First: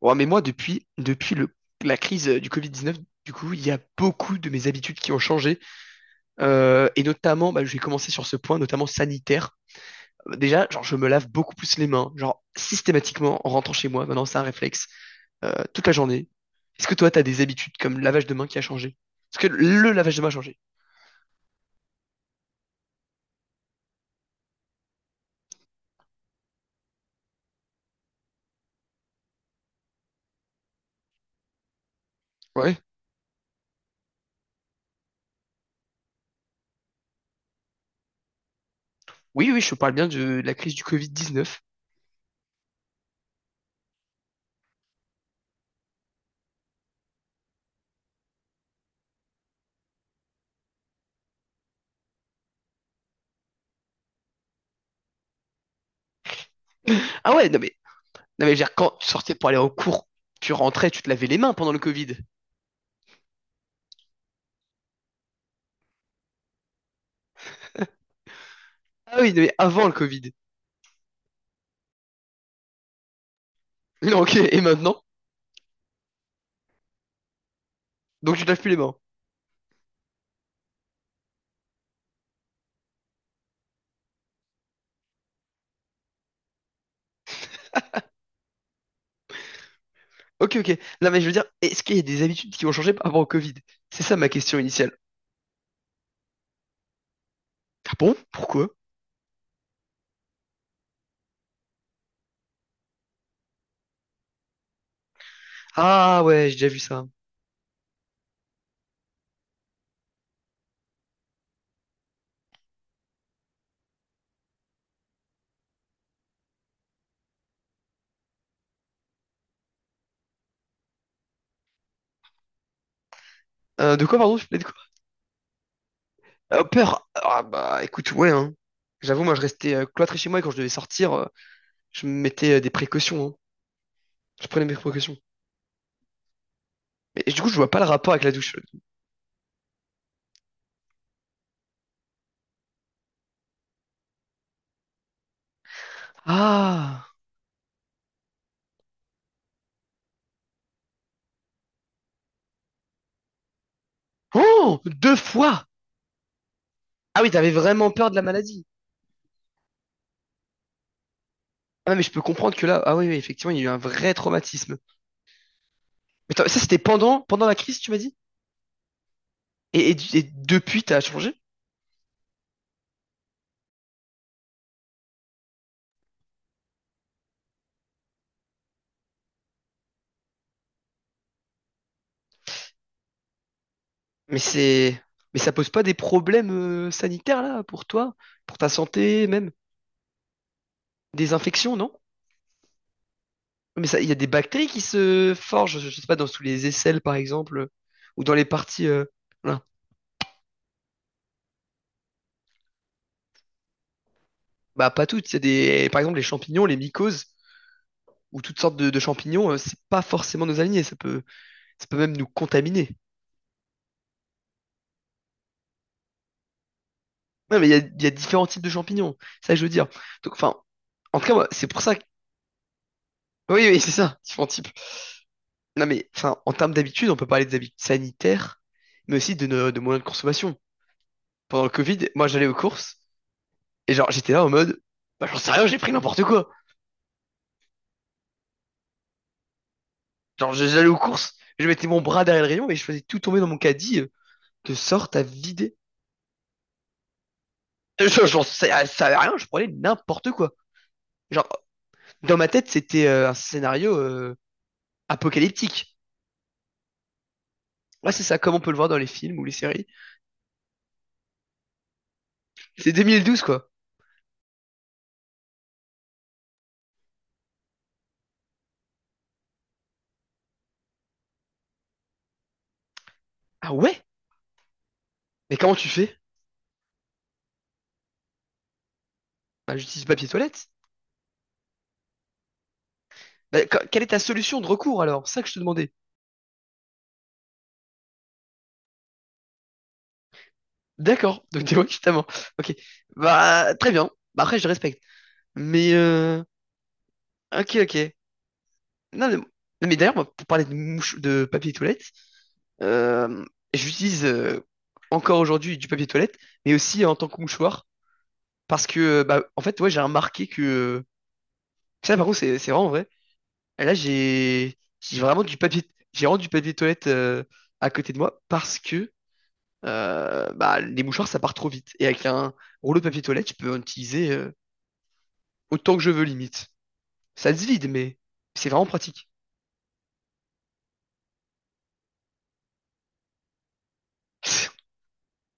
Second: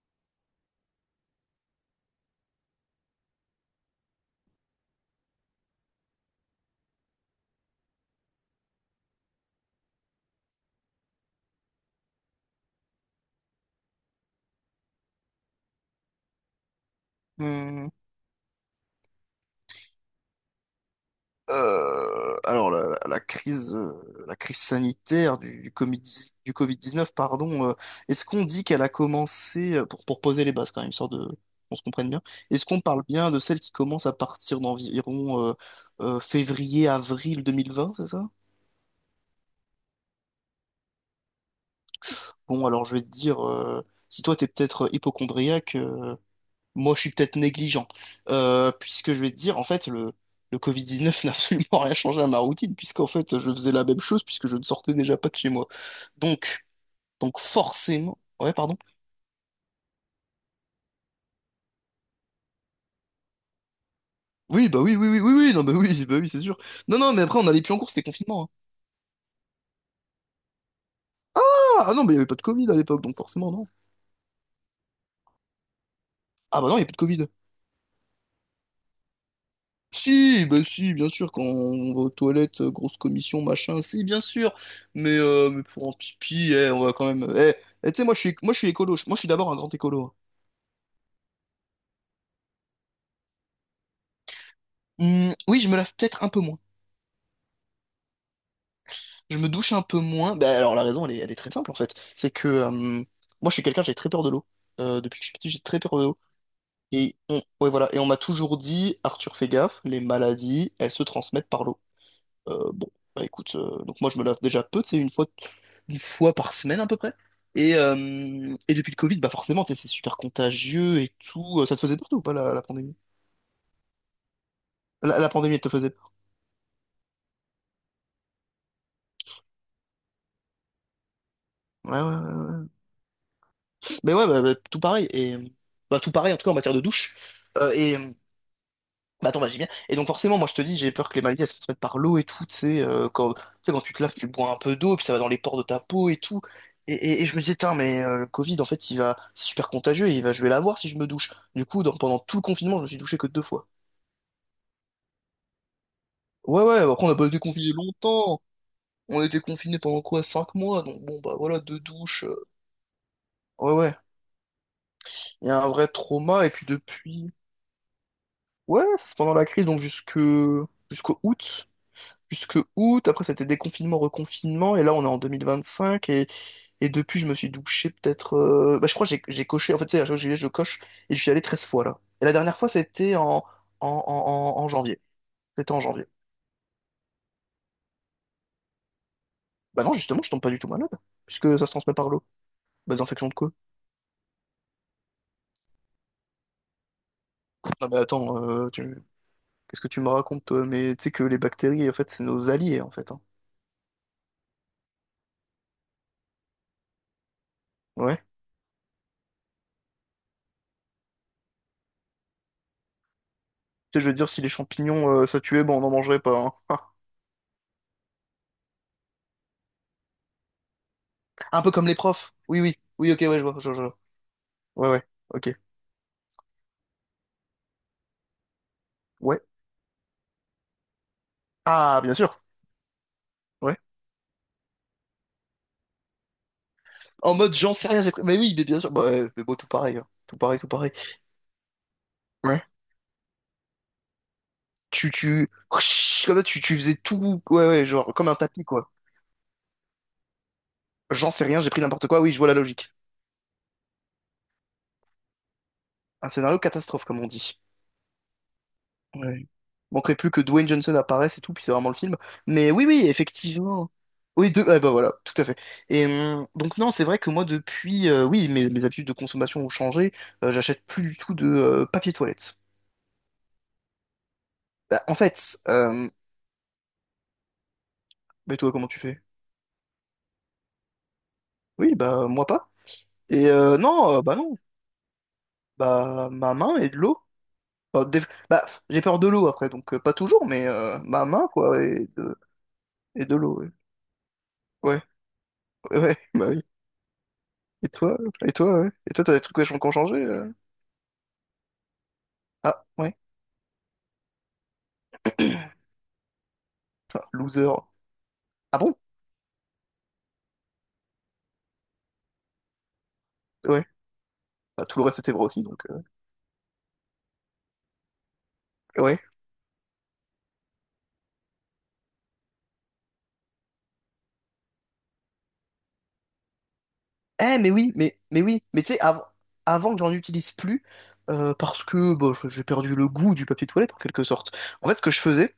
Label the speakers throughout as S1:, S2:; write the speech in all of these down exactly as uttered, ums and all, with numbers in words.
S1: Ouais, mais moi, depuis, depuis le, la crise euh, du covid dix-neuf, du coup, il y a beaucoup de mes habitudes qui ont changé. Euh, et notamment, bah, je vais commencer sur ce point, notamment sanitaire. Euh, Déjà, genre, je me lave beaucoup plus les mains, genre, systématiquement, en rentrant chez moi. Maintenant, c'est un réflexe, euh, toute la journée. Est-ce que toi, t'as des habitudes
S2: Hmm.
S1: comme le lavage de mains qui a changé? Parce que le lavage de mains a changé.
S2: Euh, alors la, la crise, euh, la crise sanitaire du, du Covid, du Covid dix-neuf, pardon. Euh, est-ce qu'on dit qu'elle a commencé euh, pour, pour poser les bases quand même, histoire de qu'on se comprenne bien. Est-ce
S1: Ouais.
S2: qu'on parle bien de celle qui commence à partir d'environ euh, euh, février-avril deux mille vingt, c'est ça?
S1: Oui, oui, je parle bien de la crise du covid dix-neuf.
S2: Bon, alors je vais te dire, euh, si toi t'es peut-être hypocondriaque, moi, je suis peut-être négligent. Euh, puisque je vais te dire, en fait, le, le covid dix-neuf n'a absolument rien changé à ma routine, puisqu'en fait, je faisais la même chose, puisque je ne sortais déjà pas de chez moi. Donc,
S1: Ah
S2: donc
S1: ouais, non mais,
S2: forcément.
S1: non
S2: Ouais,
S1: mais je veux dire,
S2: pardon.
S1: quand tu sortais pour aller au cours, tu rentrais, tu te lavais les mains pendant le Covid.
S2: Oui, bah oui, oui, oui, oui, oui, non, bah oui, bah oui, c'est sûr. Non, non, mais après, on allait plus en cours, c'était confinement, hein.
S1: Ah oui, mais avant le Covid.
S2: Ah, ah non, mais il n'y avait pas de Covid à l'époque, donc forcément, non.
S1: Non, ok, et maintenant?
S2: Ah bah non, il n'y a plus de Covid.
S1: Donc tu te laves plus les mains.
S2: Si, bah si, bien sûr, quand on va aux toilettes, euh, grosse commission, machin, si, bien sûr. Mais, euh, mais pour un pipi, eh, on va quand même. Eh, eh, tu sais, moi, je suis, moi, je suis écolo. Moi, je suis d'abord un grand écolo, hein.
S1: Ok, ok. Non, mais je veux dire, est-ce qu'il y a des habitudes qui ont changé par rapport au Covid? C'est ça ma question initiale.
S2: Hum, oui, je me lave peut-être un peu moins.
S1: Ah bon? Pourquoi?
S2: Je me douche un peu moins. Bah, alors la raison, elle est, elle est très simple en fait. C'est que euh, moi, je suis quelqu'un, j'ai très peur de l'eau. Euh, depuis que je suis petit, j'ai très peur de l'eau.
S1: Ah ouais, j'ai déjà vu ça.
S2: Et on, ouais, voilà. Et on m'a toujours dit, Arthur, fais gaffe, les maladies, elles se transmettent par l'eau. Euh, bon, bah écoute, euh, donc moi, je me lave déjà peu, c'est une fois, une fois par semaine à peu près. Et, euh, et depuis le Covid, bah forcément, tu sais, c'est super contagieux et tout. Euh, Ça te faisait peur toi, ou pas la, la pandémie?
S1: Euh, de quoi, pardon? Je parlais de quoi?
S2: La, la pandémie, elle te faisait peur?
S1: Euh, peur. Ah bah écoute, ouais, hein. J'avoue, moi je restais euh, cloîtré chez moi et quand je devais sortir, euh,
S2: Ouais,
S1: je me
S2: ouais, ouais,
S1: mettais euh,
S2: ouais.
S1: des précautions, hein.
S2: Mais ouais, bah,
S1: Je
S2: bah,
S1: prenais mes
S2: tout pareil.
S1: précautions.
S2: Et bah, tout pareil, en tout cas en matière de douche.
S1: Mais du coup, je vois
S2: Euh,
S1: pas le
S2: et
S1: rapport avec la douche.
S2: bah, attends, bah, j'ai bien. Et donc forcément, moi je te dis, j'ai peur que les maladies elles se transmettent par l'eau et tout. Tu sais, euh, quand, tu sais, quand tu te laves, tu bois un peu d'eau, puis ça va dans les pores de ta peau et tout. Et,
S1: Ah!
S2: et- et je me disais, tiens, mais euh, le Covid, en fait, il va, c'est super contagieux et il va, je vais l'avoir si je me douche. Du coup, dans- pendant tout le confinement, je me suis douché que deux fois.
S1: Oh! Deux fois!
S2: Ouais, ouais, après, on n'a
S1: Ah
S2: pas
S1: oui,
S2: été
S1: t'avais
S2: confinés
S1: vraiment peur de la
S2: longtemps.
S1: maladie.
S2: On a été confinés pendant quoi? Cinq mois. Donc bon, bah voilà, deux
S1: Ah mais je peux
S2: douches. euh,
S1: comprendre que là, ah oui, oui, effectivement, il y a eu
S2: Ouais,
S1: un
S2: ouais.
S1: vrai traumatisme.
S2: Il y a un vrai
S1: Mais
S2: trauma.
S1: attends,
S2: Et
S1: ça,
S2: puis
S1: c'était pendant,
S2: depuis.
S1: pendant la crise, tu m'as dit?
S2: Ouais, ça c'est pendant la crise, donc
S1: Et, et du-
S2: jusque
S1: et depuis, t'as
S2: jusqu'au
S1: changé?
S2: août. Jusque août, après c'était déconfinement, reconfinement, et là on est en deux mille vingt-cinq, et, et depuis je me suis douché peut-être. euh, Bah, je crois que j'ai j'ai coché, en fait tu sais, à chaque fois que j'y vais, je coche, et je suis allé treize fois là. Et la dernière fois c'était en, en,
S1: Mais
S2: en, en en
S1: c'est,
S2: janvier.
S1: mais ça pose
S2: C'était en
S1: pas des
S2: janvier.
S1: problèmes euh, sanitaires, là, pour toi, pour ta santé, même
S2: Bah non, justement, je tombe pas du tout malade,
S1: des
S2: puisque ça se
S1: infections, non?
S2: transmet par l'eau. Bah d'infection de quoi?
S1: Mais ça, il y a des bactéries qui se forgent, je, je sais pas, dans tous les aisselles, par exemple, euh,
S2: Non mais
S1: ou dans
S2: attends,
S1: les
S2: euh, tu...
S1: parties, euh, voilà.
S2: qu'est-ce que tu me racontes, toi? Mais tu sais que les bactéries, en fait, c'est nos alliés, en fait, hein.
S1: Bah, pas toutes. C'est des, par exemple, les champignons, les mycoses,
S2: Ouais.
S1: ou toutes sortes de, de champignons, euh, c'est pas forcément nos alignés. Ça peut, ça peut même nous contaminer.
S2: Tu sais, je veux dire, si les champignons, euh, ça tuait, bon, on n'en mangerait pas, hein.
S1: Ouais, mais il y a, il y a différents types de champignons. Ça, je veux dire. Donc, enfin, en tout cas, moi,
S2: Un
S1: c'est
S2: peu
S1: pour
S2: comme
S1: ça,
S2: les profs. Oui, oui. Oui, ok, ouais, je vois,
S1: Oui,
S2: je vois,
S1: oui,
S2: je
S1: c'est
S2: vois.
S1: ça, différents types.
S2: Ouais, ouais, ok.
S1: Non, mais enfin, en termes d'habitude, on peut parler des habitudes sanitaires, mais aussi
S2: Ouais.
S1: de, nos, de moyens de consommation. Pendant le
S2: Ah,
S1: Covid,
S2: bien
S1: moi,
S2: sûr.
S1: j'allais aux courses,
S2: Ouais.
S1: et genre, j'étais là en mode, bah, j'en sais rien, j'ai pris n'importe quoi.
S2: En mode, j'en sais rien, c'est quoi. Mais oui, mais bien sûr. Bah, ouais, mais bon, tout pareil, hein. Tout
S1: Genre,
S2: pareil, tout
S1: j'allais
S2: pareil.
S1: aux courses, je mettais mon bras derrière le
S2: Ouais.
S1: rayon et je faisais tout tomber dans mon caddie, euh, de
S2: Tu,
S1: sorte à
S2: tu...
S1: vider.
S2: Comme ça, tu, tu faisais tout. Ouais, ouais, genre,
S1: Je,
S2: comme un
S1: j'en
S2: tapis,
S1: sais, euh, ça
S2: quoi.
S1: savait rien, je prenais n'importe quoi.
S2: J'en sais
S1: Genre,
S2: rien, j'ai pris n'importe quoi. Oui,
S1: dans
S2: je
S1: ma
S2: vois la
S1: tête,
S2: logique.
S1: c'était euh, un scénario euh, apocalyptique.
S2: Un scénario catastrophe, comme on dit.
S1: Ouais, c'est ça, comme on peut le voir dans les films ou
S2: Ouais.
S1: les séries.
S2: Manquerait plus que Dwayne Johnson apparaisse et tout, puis c'est vraiment le film. Mais oui,
S1: C'est
S2: oui,
S1: deux mille douze, quoi.
S2: effectivement. Oui, de... ah bah voilà, tout à fait. Et hum, donc non, c'est vrai que moi depuis, euh, oui, mes, mes habitudes de consommation ont changé. Euh, j'achète plus du tout de euh, papier toilette.
S1: Ah ouais?
S2: Bah, en
S1: Mais
S2: fait,
S1: comment tu
S2: euh,
S1: fais?
S2: mais toi comment tu fais?
S1: Bah, j'utilise papier toilette.
S2: Oui, bah moi pas. Et
S1: Bah,
S2: euh,
S1: que- quelle est ta
S2: non, euh, bah non,
S1: solution de recours alors? C'est ça que je te demandais.
S2: bah ma main et de l'eau. Enfin. des- Bah pff, j'ai peur de l'eau après, donc euh, pas toujours, mais euh, ma
S1: D'accord,
S2: main
S1: donc t'es
S2: quoi et
S1: justement.
S2: de,
S1: Ok.
S2: et de l'eau.
S1: Bah très bien. Bah après je
S2: Ouais,
S1: respecte. Mais
S2: ouais, ouais,
S1: euh...
S2: bah oui.
S1: Ok,
S2: Et
S1: ok.
S2: toi? Et toi, ouais. Et toi,
S1: Non,
S2: t'as
S1: mais,
S2: des
S1: non,
S2: trucs vachement qui ont
S1: mais
S2: changé?
S1: d'ailleurs, moi, pour
S2: euh
S1: parler de mouche de papier toilette,
S2: Ah, ouais.
S1: euh, j'utilise euh, encore aujourd'hui du papier toilette, mais aussi en
S2: Ah,
S1: tant que
S2: loser.
S1: mouchoir.
S2: Ah
S1: Parce
S2: bon?
S1: que euh, bah en fait ouais j'ai remarqué que. Ça par contre c'est c'est vraiment vrai.
S2: Ouais.
S1: Là j'ai
S2: Bah, tout le reste,
S1: j'ai
S2: c'était
S1: vraiment
S2: vrai
S1: du
S2: aussi,
S1: papier
S2: donc. euh,
S1: j'ai vraiment du papier toilette euh, à côté de moi parce que
S2: Ouais.
S1: euh, bah, les mouchoirs, ça part trop vite. Et avec un rouleau de papier toilette, je peux en utiliser euh, autant que je veux, limite. Ça
S2: Eh,
S1: se
S2: mais
S1: vide,
S2: oui,
S1: mais
S2: mais, mais oui.
S1: c'est
S2: Mais
S1: vraiment
S2: tu sais, av-
S1: pratique.
S2: avant que j'en utilise plus, euh, parce que bah, je- j'ai perdu le goût du papier toilette, en quelque sorte. En fait, ce que je faisais,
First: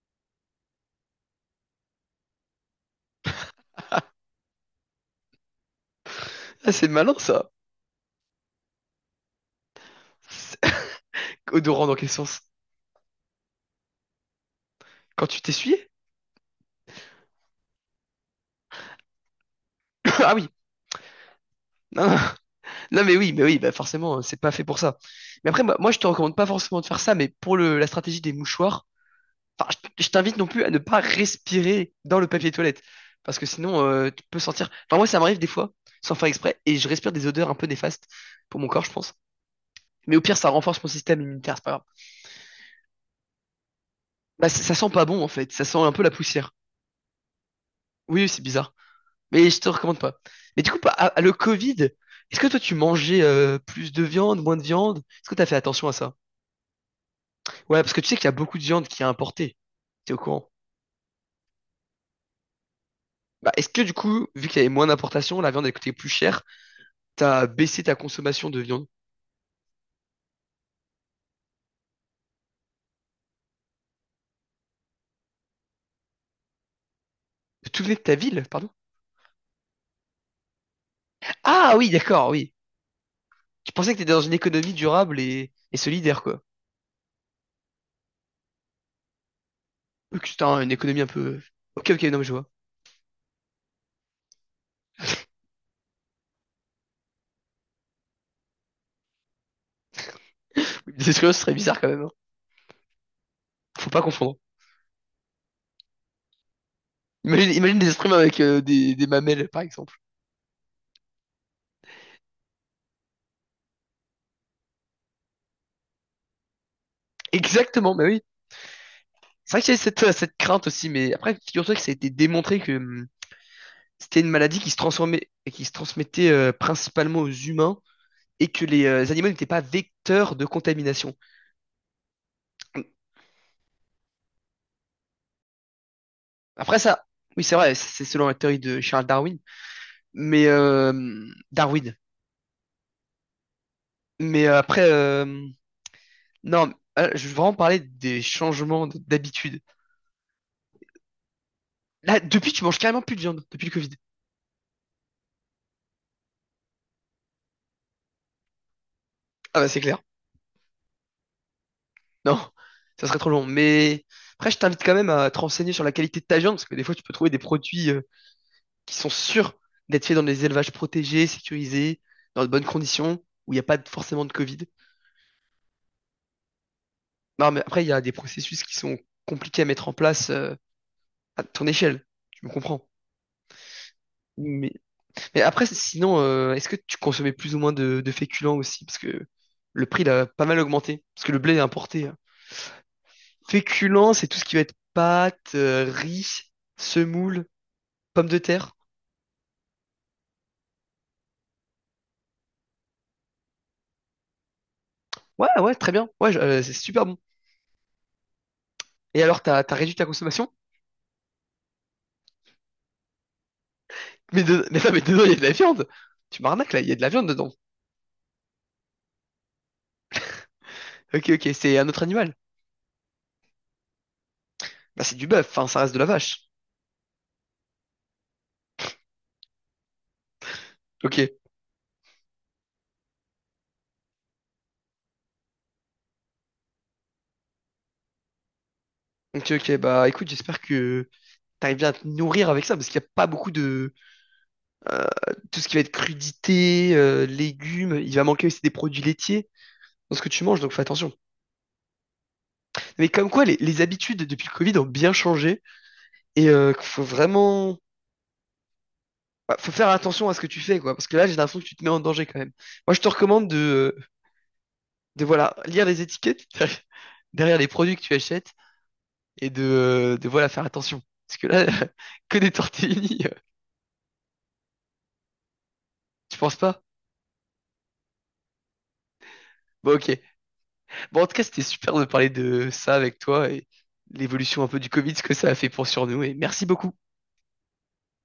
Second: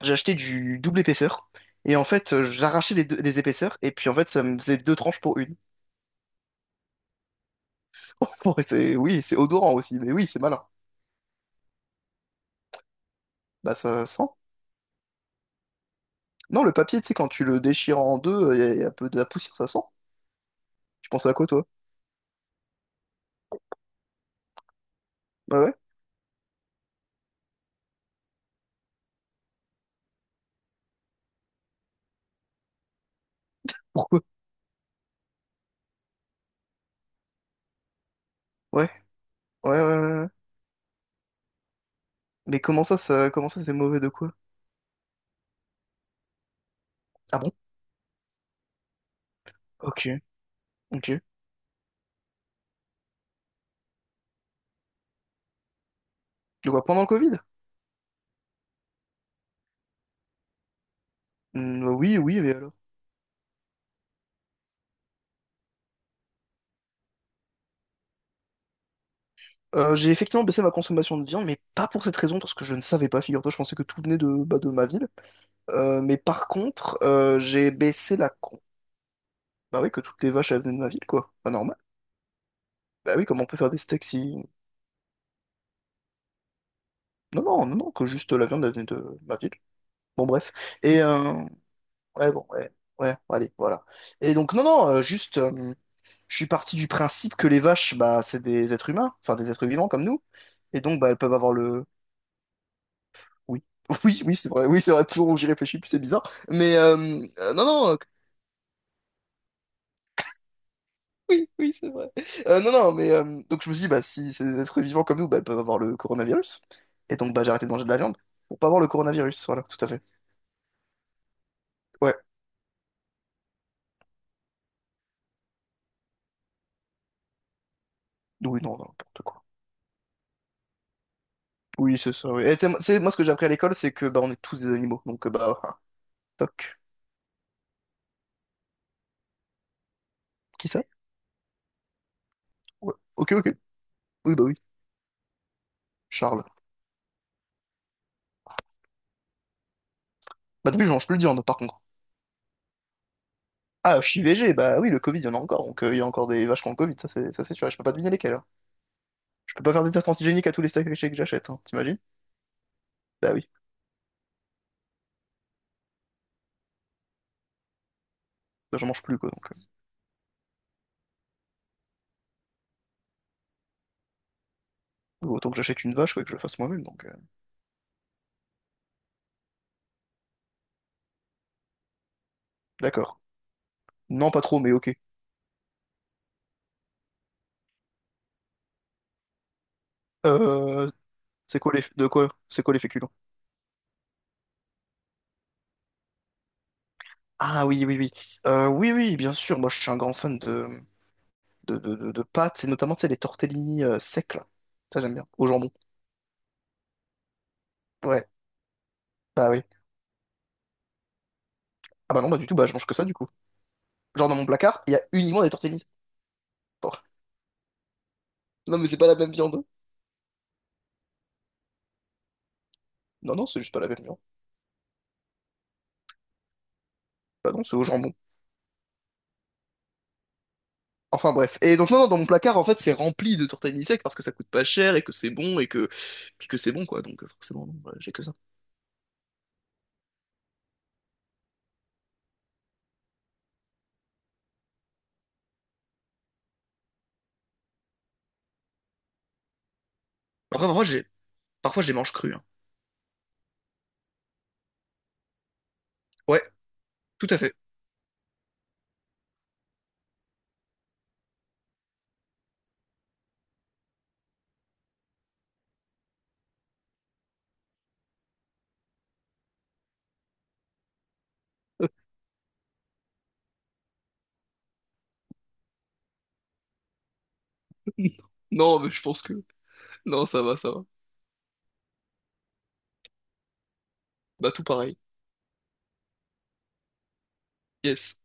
S2: j'achetais du double épaisseur, et en fait, euh, j'arrachais les, deux- les épaisseurs, et puis en fait, ça me faisait deux tranches pour une.
S1: Ah, c'est malin, ça.
S2: Ouais, c'est, oui, c'est odorant aussi, mais oui, c'est malin.
S1: Odorant dans quel sens?
S2: Bah, ça sent.
S1: Quand tu t'essuies
S2: Non, le papier, tu sais, quand tu le déchires en deux, il y, a y a un peu de la poussière, ça sent.
S1: Ah oui.
S2: Tu penses à quoi, toi?
S1: Non, non. Non, mais oui, mais oui, bah forcément, euh, c'est pas fait pour ça. Mais
S2: Ouais,
S1: après,
S2: ouais.
S1: bah, moi, je te recommande pas forcément de faire ça, mais pour le, la stratégie des mouchoirs, enfin, je, je t'invite non plus à ne pas respirer dans le papier toilette. Parce que sinon, euh,
S2: Pourquoi?
S1: tu peux sentir. Enfin, moi, ça m'arrive des fois, sans faire exprès, et je respire des odeurs un peu néfastes pour mon corps,
S2: Ouais,
S1: je pense.
S2: ouais, ouais,
S1: Mais
S2: ouais,
S1: au
S2: ouais.
S1: pire, ça renforce mon système immunitaire, c'est pas grave.
S2: Mais comment ça, ça, comment ça, c'est mauvais de quoi?
S1: Bah, ça, ça sent pas bon en fait, ça sent un peu la poussière.
S2: Ah bon?
S1: Oui, oui, c'est bizarre. Mais je te recommande
S2: Ok,
S1: pas. Mais du coup, pa- à-
S2: ok.
S1: à le Covid, est-ce que toi tu mangeais euh, plus de viande, moins de viande? Est-ce que t'as fait attention à ça?
S2: De quoi pendant le Covid?
S1: Ouais, parce que tu sais qu'il y a beaucoup de viande qui est importée. T'es au courant?
S2: Hmm, oui, oui, mais alors?
S1: Bah, est-ce que du coup, vu qu'il y avait moins d'importation, la viande elle coûtait plus cher, t'as baissé ta consommation de viande?
S2: Euh, j'ai effectivement baissé ma consommation de viande, mais pas pour cette raison, parce que je ne savais pas, figure-toi, je pensais que tout venait de, bah, de ma ville. Euh, mais par contre, euh, j'ai
S1: Tout venait de ta
S2: baissé la
S1: ville,
S2: con.
S1: pardon?
S2: Bah oui, que toutes les vaches, elles venaient de ma ville, quoi. Pas
S1: Ah
S2: normal.
S1: oui, d'accord, oui.
S2: Bah oui, comment on peut faire
S1: Tu
S2: des
S1: pensais que
S2: steaks
S1: t'étais dans une
S2: si.
S1: économie durable et, et solidaire, quoi.
S2: Non, non, non, non, que juste la viande, elle venait de ma ville.
S1: Ok,
S2: Bon,
S1: c'était
S2: bref.
S1: un- une économie
S2: Et,
S1: un
S2: euh,
S1: peu. Ok, ok, non, mais
S2: ouais,
S1: je
S2: bon,
S1: vois.
S2: ouais, ouais, allez, voilà. Et donc, non, non, euh, juste... euh, je suis parti du principe que les vaches, bah, c'est des êtres humains, enfin des êtres vivants comme nous, et donc bah,
S1: Des
S2: elles
S1: esquimaux,
S2: peuvent
S1: ce
S2: avoir
S1: serait bizarre
S2: le.
S1: quand même. Hein.
S2: Oui,
S1: Faut pas
S2: oui,
S1: confondre.
S2: oui, c'est vrai, oui, c'est vrai, plus on- j'y réfléchis, plus c'est bizarre, mais euh,
S1: Imagine,
S2: euh, non,
S1: imagine des
S2: non, euh,
S1: esprits avec euh, des, des mamelles, par exemple.
S2: oui, oui, c'est vrai. Euh, non, non, mais euh, donc je me suis dit, bah, si c'est des êtres vivants comme nous, bah, elles peuvent avoir le coronavirus, et donc bah, j'ai arrêté de manger de
S1: Exactement,
S2: la
S1: mais
S2: viande
S1: oui.
S2: pour pas avoir le coronavirus,
S1: C'est vrai
S2: voilà,
S1: que j'ai
S2: tout à
S1: cette,
S2: fait.
S1: euh, cette crainte aussi, mais après, figure-toi que ça a été
S2: Ouais,
S1: démontré que hum, c'était une maladie qui se transformait, qui se transmettait euh, principalement aux humains et
S2: oui,
S1: que
S2: non,
S1: les
S2: non,
S1: euh,
S2: n'importe
S1: animaux
S2: quoi.
S1: n'étaient pas vecteurs de contamination.
S2: Oui, c'est ça, oui. Et tu sais, moi, c'est- moi, ce que j'ai appris à l'école, c'est que bah, on est tous des animaux, donc euh, bah, ah,
S1: Après
S2: toc.
S1: ça, oui, c'est vrai, c'est selon la théorie de Charles Darwin, mais
S2: Qui ça?
S1: euh, Darwin.
S2: Ouais. Ok, ok. Oui, bah
S1: Mais
S2: oui,
S1: euh, après, euh,
S2: Charles.
S1: non, euh, je veux vraiment parler des changements d- d'habitude.
S2: Bah depuis, je mange plus de viande, par contre.
S1: Là, depuis, tu manges carrément plus de viande, depuis le Covid.
S2: Ah, archi V G, bah oui, le Covid, il y en a encore, donc euh, il y a encore des vaches qui ont le Covid, ça c'est ça c'est sûr, et je peux pas deviner lesquelles, hein. Je
S1: Ah
S2: peux
S1: bah
S2: pas
S1: c'est
S2: faire des
S1: clair.
S2: tests antigéniques à tous les steaks hachés que j'achète, hein, t'imagines?
S1: Non, ça serait trop
S2: Bah
S1: long.
S2: oui,
S1: Mais après, je t'invite quand même à te renseigner sur la qualité de ta viande, parce que des fois, tu peux trouver des produits euh,
S2: bah, j'en
S1: qui
S2: mange
S1: sont
S2: plus quoi, donc
S1: sûrs d'être faits dans des élevages protégés, sécurisés, dans de bonnes conditions, où il n'y a pas de- forcément de Covid.
S2: euh, autant que j'achète une vache, quoi, et que je le fasse moi-même, donc euh,
S1: Non, mais après, il y a des processus qui sont compliqués à mettre en place euh, à ton échelle. Tu me comprends.
S2: d'accord. Non, pas trop, mais
S1: Mais,
S2: ok.
S1: mais après, sinon, euh, est-ce que tu consommais plus ou moins de, de féculents aussi? Parce que le prix, il a pas mal
S2: Euh,
S1: augmenté, parce que le blé est
S2: c'est quoi les
S1: importé.
S2: de
S1: Hein.
S2: quoi? C'est quoi les féculents?
S1: Féculents, c'est tout ce qui va être pâtes, euh, riz, semoule.
S2: Ah oui, oui, oui.
S1: Pommes de
S2: Euh,
S1: terre.
S2: oui, oui, bien sûr, moi je suis un grand fan de de, de, de, de pâtes, et notamment, tu sais, les tortellini euh, secs, là. Ça j'aime bien, au
S1: Ouais,
S2: jambon.
S1: ouais, très bien. Ouais, je- euh, c'est super bon.
S2: Ouais,
S1: Et alors,
S2: bah
S1: t'as,
S2: oui.
S1: t'as réduit ta consommation?
S2: Ah bah non, bah du tout, bah je mange que ça du coup. Genre dans
S1: Mais,
S2: mon
S1: de- mais
S2: placard,
S1: non,
S2: il y a
S1: mais dedans, il y a de
S2: uniquement des
S1: la
S2: tortellini.
S1: viande. Tu m'arnaques là, il
S2: Bon.
S1: y a de la viande dedans.
S2: Non mais c'est pas la même viande, hein.
S1: Ok, ok, c'est un autre animal.
S2: Non, non, c'est juste pas la viande.
S1: Bah, c'est du bœuf, enfin, ça reste de la vache.
S2: Bah non, c'est au jambon.
S1: Ok,
S2: Enfin bref. Et donc non, non, dans mon placard, en fait, c'est rempli de tortellini secs parce que ça coûte pas cher et que c'est bon et que puis que c'est bon quoi. Donc euh, forcément, non, voilà j'ai que ça.
S1: ok, ok, bah écoute, j'espère que t'arrives bien à te nourrir avec ça, parce qu'il n'y a pas beaucoup de. euh, Tout ce qui va être crudité, euh, légumes, il va manquer aussi des produits laitiers dans ce que tu manges,
S2: Après,
S1: donc fais
S2: parfois, j'ai
S1: attention.
S2: parfois je les mange crus, hein.
S1: Mais comme quoi, les, les habitudes depuis le Covid ont bien changé
S2: Ouais,
S1: et euh, faut
S2: tout à fait.
S1: vraiment bah, faut faire attention à ce que tu fais, quoi. Parce que là, j'ai l'impression que tu te mets en danger quand même. Moi, je te recommande de, de voilà, lire les étiquettes derrière les produits que tu achètes et de, de voilà, faire attention. Parce que là, que des tortellini, euh, tu penses pas?
S2: Non, mais je pense que
S1: Bon, ok.
S2: non, ça va, ça va.
S1: Bon, en tout cas, c'était super de parler de ça avec toi et
S2: Bah
S1: l'évolution
S2: tout
S1: un peu du
S2: pareil.
S1: Covid, ce que ça a fait pour sur nous. Et merci beaucoup.
S2: Yes.